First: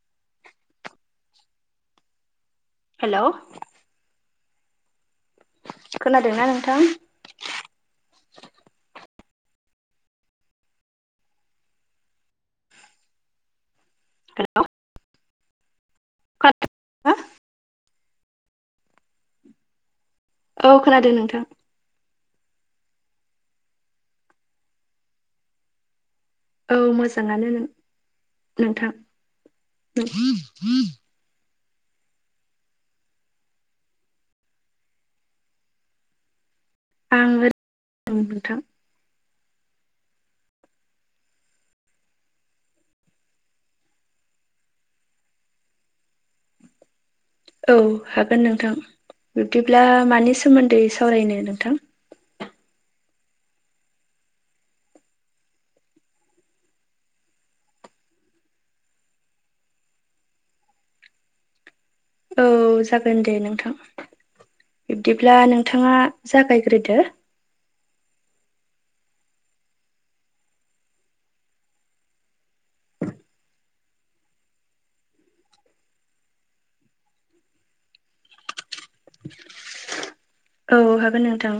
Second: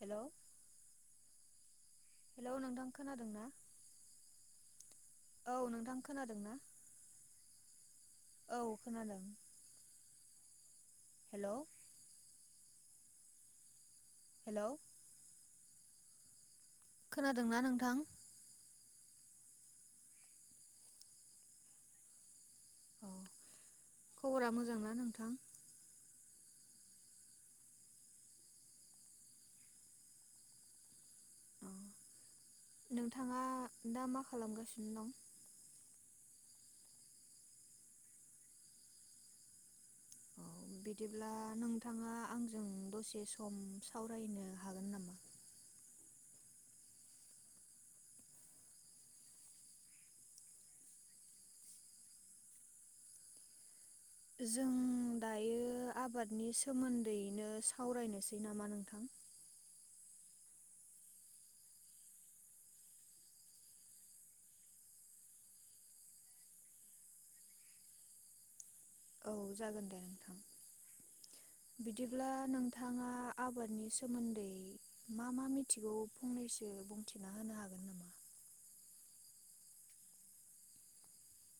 हेल' hello नोंथां hello खोनादों ना? औ नोंथां खोनादों खोनादोंना ना? नोंथां? औ खोनादों हेल'। हा हेल' [unintelligible] खोनादोंना नोंथां? औ खोनादों नोंथां। अ खबरा मोजांना नोंथां? औ मोजाङानो नों-नोंथां। अ नोंथाङा दा मा खालामगासिनो दं? आं ओरैनो दं नोंथां। अ बिदिब्ला नोंथाङा आंजों दसे सम सावरायनो हागोन नामा? औ हागोन नोंथां बिब्दिब्ला मानि सोमोन्दै सावरायनो नोंथां? जों दायो आबादनि सोमोन्दैनो सावरायनोसै नामा नोंथां? औ जागोन दे नोंथां बिब्दिब्ला नोंथाङा जागायग्रोदो औ जागोन दे नोंथां बिदिब्ला नोंथाङा आबादनि सोमोन्दै मा मा मिथिगौ फंनैसो बुंथिना होनो हागोन नामा? औ हागोन नोंथां।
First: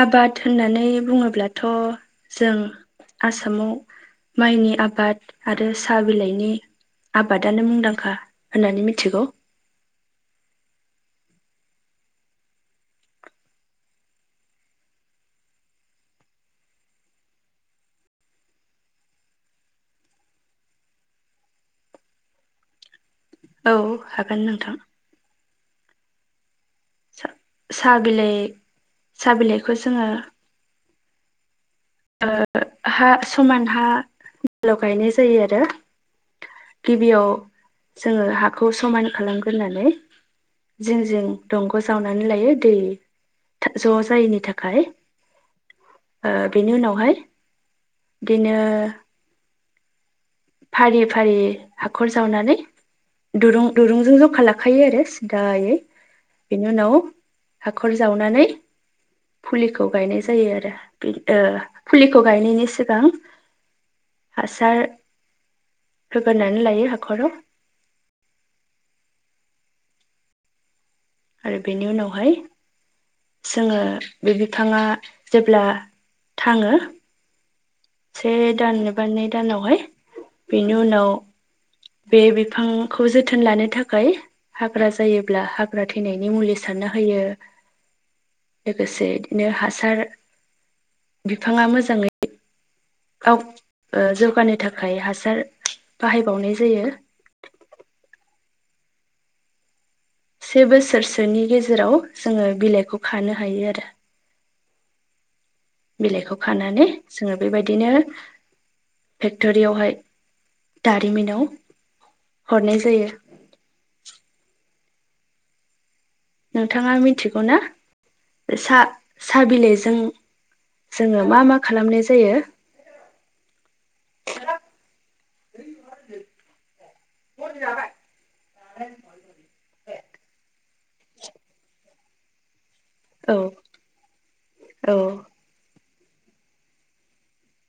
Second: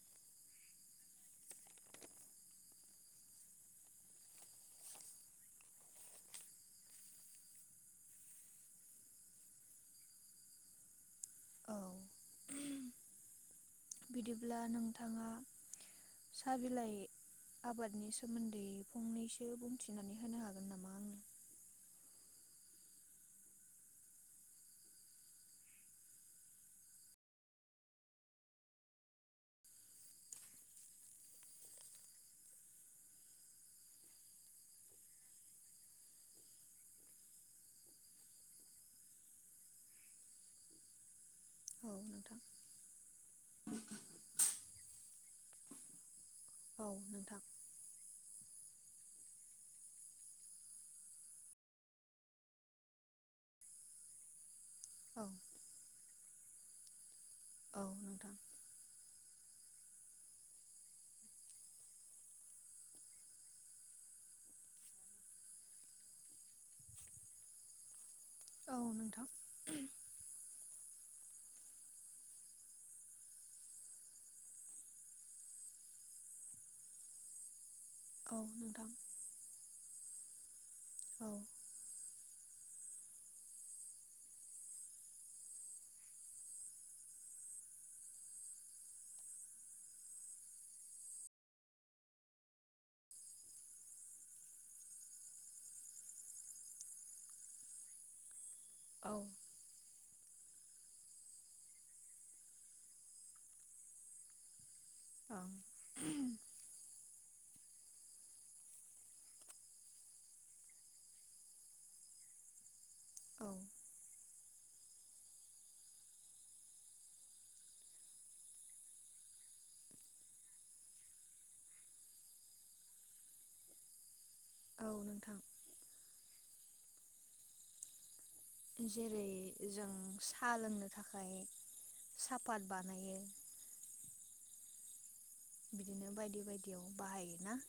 आबाद होननानै बुङोब्लाथ' जों आसामाव माइनि आबाद आरो साहा बिलाइनि आबादानो मुंदांखा होननानै मिनथिगौ। औ बिदिब्ला नोंथाङा साह बिलाइ आबादनि सोमोन्दै फंनैसो बुंथिनानै होनो हागोन नामा आंनो? औ हागोन नोंथां। सा-साहा बिलाइ साहा बिलाइखौ जोङो ओ हा समान हा [inaudible] गायनाय जायो आरो। गिबियाव जोङो हाखौ समान खालामग्रोनानै जिं जिं दंग' औ जावनानै नोंथां लायो दै ज' जायैनि थाखाय ओ बेनि औ उनावहाय नोंथां बिदिनो फारि फारि हाखर सावनानै दुरुं-दुरुंजों जखा लाखायो आरो। औ सिदायै बेनि उनाव औ हाखर नोंथां जावनानै फुलिखौ गायनाय जायो आरो ओ फुलिखौ गायनायनि सिगां हासार होगोरनानै लायो हाखराव औ नोंथां। आरो बेनि उनावहाय जोङो बे बिफाङा जेब्ला थाङो से औ दान नोंथां एबा नै दानावहाय बेनि उनाव औ बे बिफांखौ जोथोन लानो थाखाय हाग्रा जायोब्ला हाग्रा थैनायनि मुलि सारना होयो लोगोसे इदिनो हासार बिफाङा मोजाङै गाव ओ जौगानो थाखाय हासार बाहायबावनाय जायो। औ से बोसोरसोनि गेजेराव जोङो बिलाइखौ खानो हायो आरो। ओं बिलाइखौ खानानै जोङो बेबायदिनो फेक्ट'रियावहाय दारिमिनाव हरनाय जायो। औ नोंथाङा मिथिगौ ना? सा-सा बिलाइजों जोङो मा मा खालामनाय जायो? औ नोंथां जेरै जों सा लोंनो थाखाय साहापत बानायो। औ औ बिदिनो बायदि बायदियाव बाहायोना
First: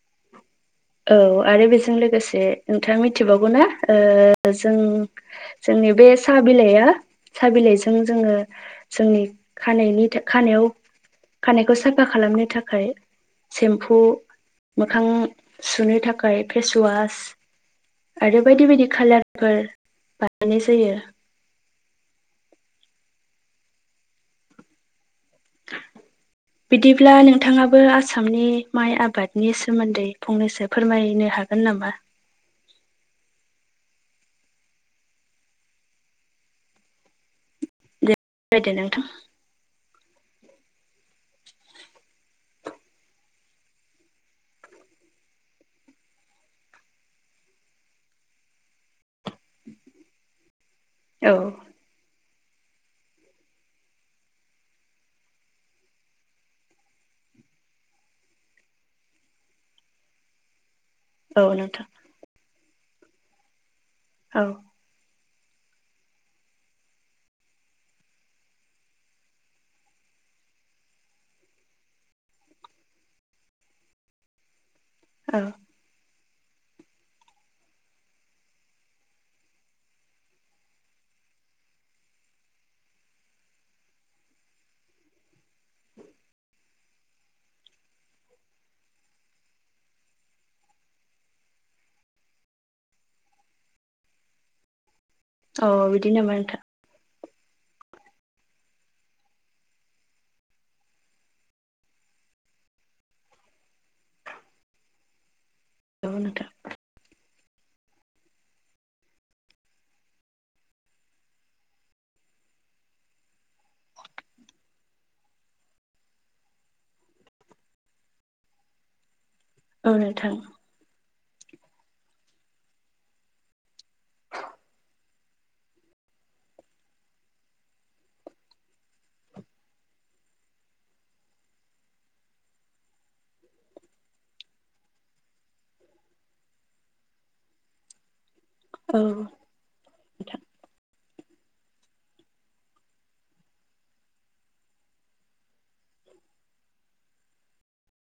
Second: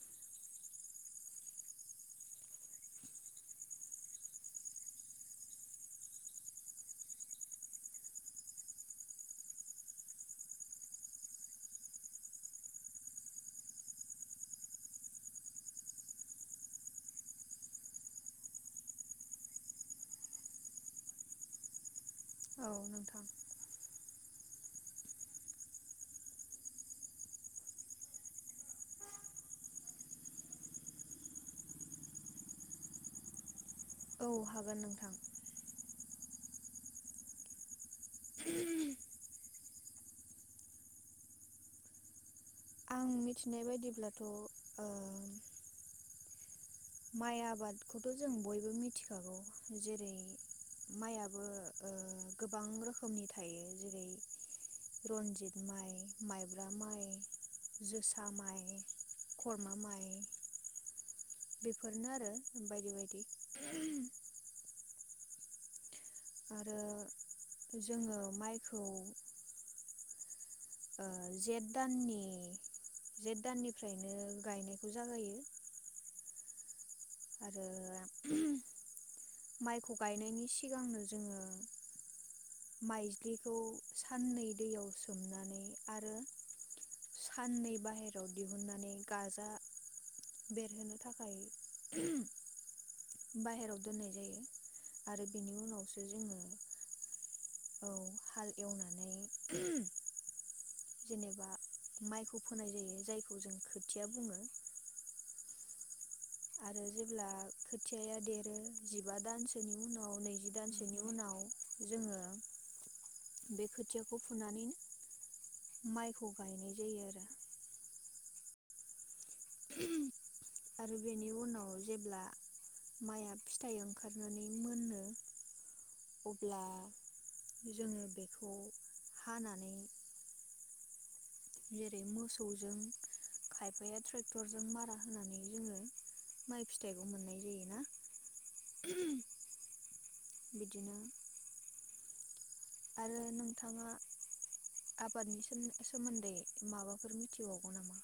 औ आरो बेजों लोगोसे नोंथाङा मिथिबावगौ ना ओ जों जोंनि बे सा बिलाइआ सा बिलाइजों जोङो जोंनि खानायनि खानायाव खानायखौ साफा खालामनो थाखाय सेम्फु मोखां सुनो थाखाय फेसवास आरो बायदि बायदि खाालारफोर बानायनाय जायो। औ नोंथां। [unintelligible] बिदिब्ला नोंथाङाबो आसामनि माइ आबादनि सोमोन्दै फंनैसो फोरमायनो हागोन ननामा? औ हागोन नोंथां। यदो नोंथां। आं मिथिनाय बायदिब्लाथ' ओ माइ आब ओ औ गोबां रोखोमनि थायो जेरै रन्जित माइ माइब्रा माइ जोसा माइ खरमा माइ औ नोंथां बेफोरनो आरो बायदि बायदि। औ आरो जोङो माइखौ ओ जेठ दाननि जेठ दाननिफ्रायनो गायनायखौ जागायो। औ आरो माइखौ गायनायनि सिगांनो जोङो माइज्लिखौ साननै दैयाव सोमनानै आरो साननै बाहेराव दिहुननानै गाजा बेरहोनो थाखाय बाहेरायाव दोननाय जायो‌ आरो बेनि औ उनावसो बिदि नामा जोङो औ हाल एवनानै जेनेबा माइखौ फोनाय जायो‌। जायखौ जों खोथिया बुङो। नोंगौ नोंथां। आरो जेब्ला खोथियाया देरो जिबा दानसोनि उनाव, नैजि दानसोनि उनाव जोङो बे खोथियाखौ फुनानै माइखौ गायनाय जायो आरो‌‌‍‌। औ नोथां। आरो बेनि उनाव जेब्ला माइआ फिथाइ ओंखारनानै मोननो अब्ला जोङो बेखौ हानानै जेरै मोसौजों खायफाया ट्रेक्टरजों मारा होनानै जोङो माइ फिथाइखौ मोननाय जायोना? औ बिदिनो आरो नोंथाङा आबादनि सोमोन्दै माबाफोर मिथिबावगौ नामा?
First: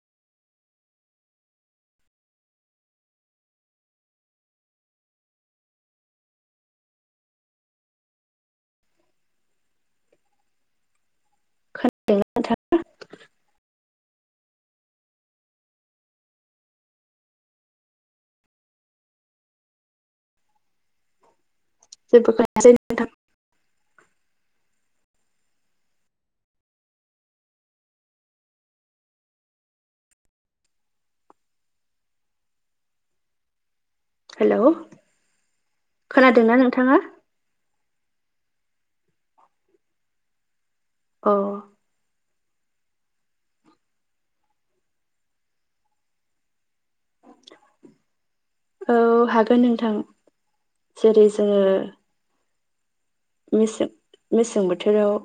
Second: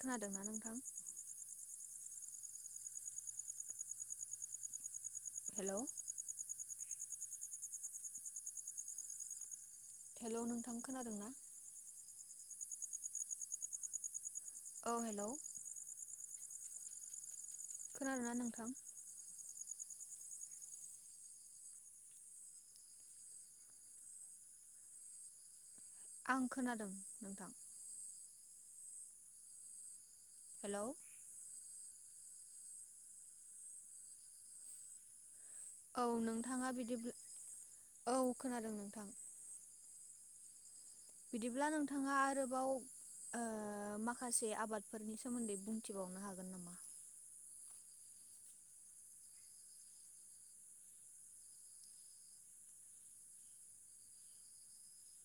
खोनादोंना नोंथां? हेल'। हेल' नोंथां खोनादों ना? खोनादों नोंथां। औ हेल'। खोनादोंना नोंथां? जेबो खोनासै नोंथां। आं खोनादों नोंथां। हेल'। हेल'। औ नोंथाङा बिदि, औ खोनादों नोंथां। अ बिदिब्ला नोंथां नोंथाङा आरोबाव ओ माखासे आबादफोरनि सोमोन्दै बुंथिबावनो हागोन नामा? औ हागोन नोंथां जेरै जोङो मेसें मेसें बोथोराव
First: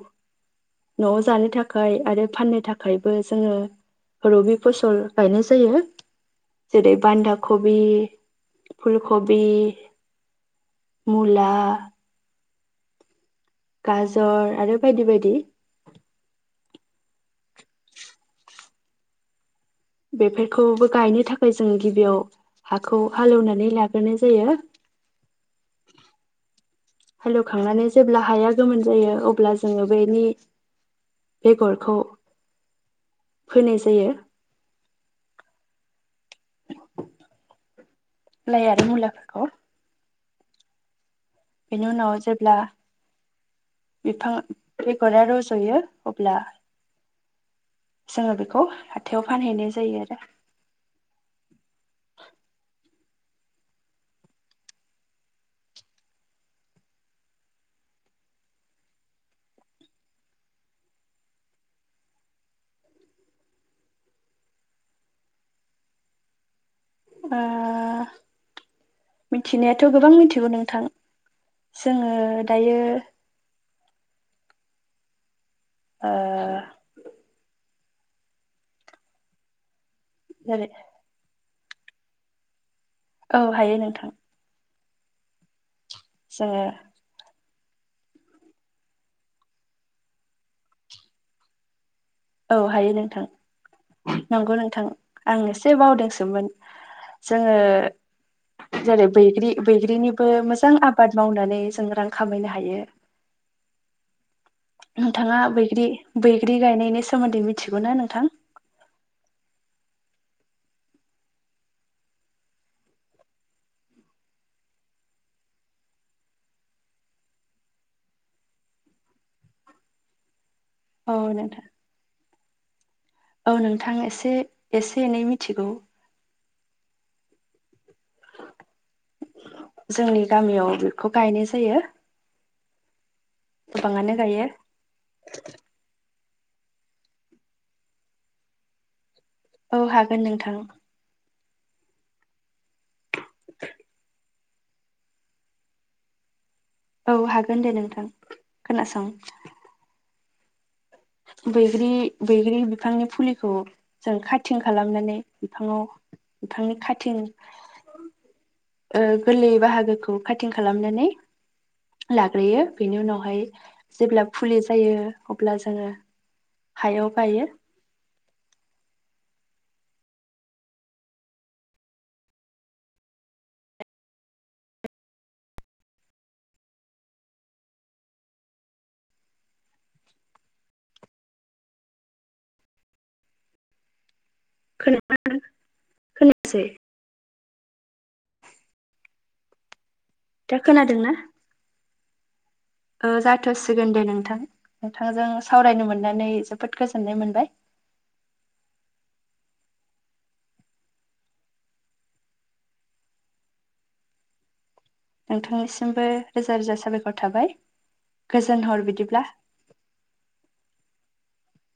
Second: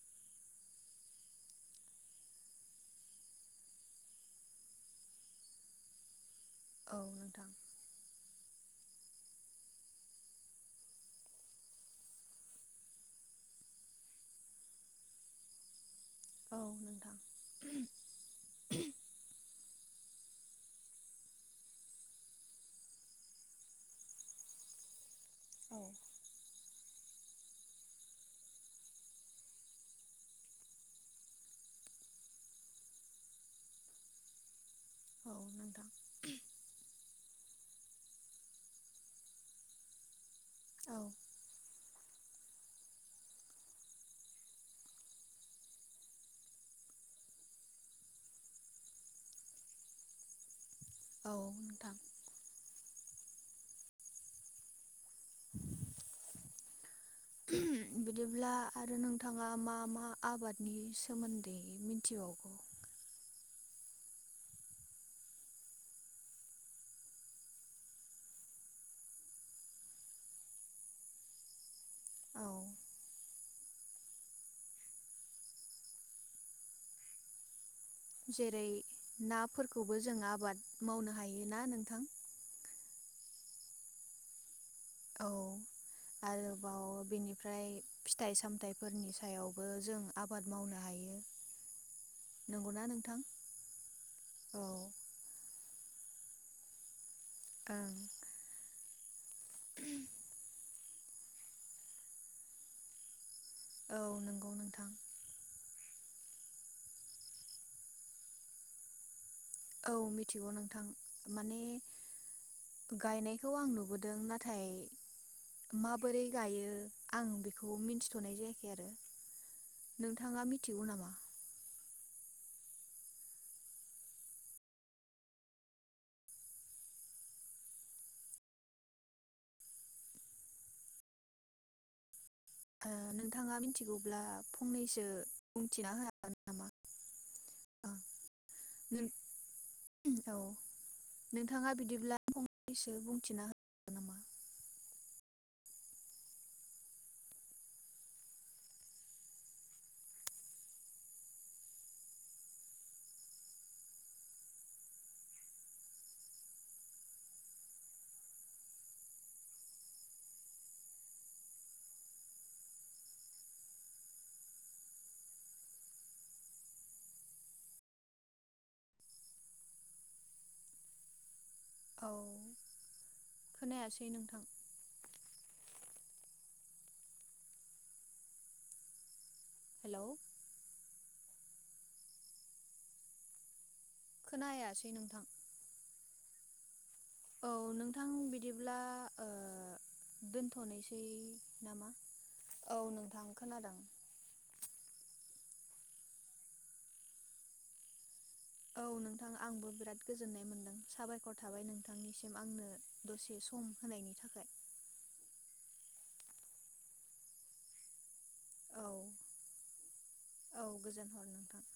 न'आव जानो थाखाय आरो फाननो थाखायबो जोङो रबि फसल गायनाय जायो औ जेरै बान्दा नोंथां कबि फुलकबि मुला गाजर आरो बायदि बायदि। औ नोंथां बेफोरखौबो गायनो थाखाय जों गिबियाव हाखौ हालेवनानै लाग्रोनाय जायो। औ हालेवखांनानै जेब्ला हाया गोमोन जायो अब्ला जोङो बेनि बेगरखौ फोनाय जायो। औ नोंथां। लाइ आरो मुलाफोरखौ औ। बेनि उनाव जेब्ला बिफां बेगरा रज'यो अब्ला जोङो बेखौ हाथायाव फानहैनाय जायो आरो‌। औ नोंथां। [unintelligible] [unintelligible] बिदिब्ला आरो नोंथाङा मा मा आबादनि सोमोन्दै मिथिबावगौ? ओ मिथिनायाथ गोबां मिथिगौ नोंथां। जोङो औ दायो। ओ जेरै नाफोरखौबो जों आबाद जेरै मावनो हायोना नोंथां औ हायो नोंथां। औ जोङो आरोबाव बेनि ओमफ्राय फिथाइ सामथाइफोरनि सायावबो जों आबाद मावनो हायो। [inaudible] औ हायो नोंथां नंगौ औ नोंथां। आं एसे बावदोंसोमोन जोङो ओं जेरै बैग्रि बैग्रिनिबो मोजां आबाद मावनानै जों रां खामायनो हायो। औ नोंगौ नोंथां। नोंथाङा बैग्रि बैग्रि गायनायनि सोमोन्दै मिथिगौ ना नोंथां? औ मिथिगौ नोंथां माने गायनायखौ आं नुबोदों नाथाय माबोरै गायो आं बेखौ मिन्थिथनाय जायाखै आरो नोंथाङा मिथिगौ नामा औ नोंथां औ नोंथां एसे एसे एनै मिथिगौ जोंनि गामियाव बेखौ गायनाय जायो। ओ नोंथाङा गोबाङानो मिथिगौब्ला गायो फंनैसो बुंथिना होनो हागोन नामा औ [unintelligible] नों हागोन औ नोंथां नोंथाङा बिदिब्ला फंनैसो बुंथिना हो नामा [inaudible] औ हागोन दे नोंथां खोनासं बैग्रि बैग्रि बिफांनि फुलिखौ जों काथिं खालामनानै बिफाङाव बिफांनि खाथिं ओ गोरलै बाहागोखौ काटिं खालामनानै लाग्रोयो बेनि उनावहाय जेब्ला फुलि जायो अब्ला जोङो हायाव गायो। औ खोनायासै नोंथां। हेलौ। खोनायासै खोनादोंना नोंथां। खोनायासै? औ नोंथां बिदिब्ला ओ दा दोनथ'नैसै खोनादोंना? नामा? औ ओ नोंथां खोनादों। जाथ'सिगोन दे नोंथां। नोंथांजों सावरायनो मोननानै जोबोद गोजोननाय मोनबाय। औ नोंथां आंबो बिराद गोजोननाय मोन्दों। साबायख'र थाबाय नोंथांनिसिम आंनो दसे सम होनायनि थाखाय नोंथांनिसिमबो रोजा रोजा साबायखर थाबाय गोजोन औ हर बिदिब्ला। औ गोजोन हर नोंथां।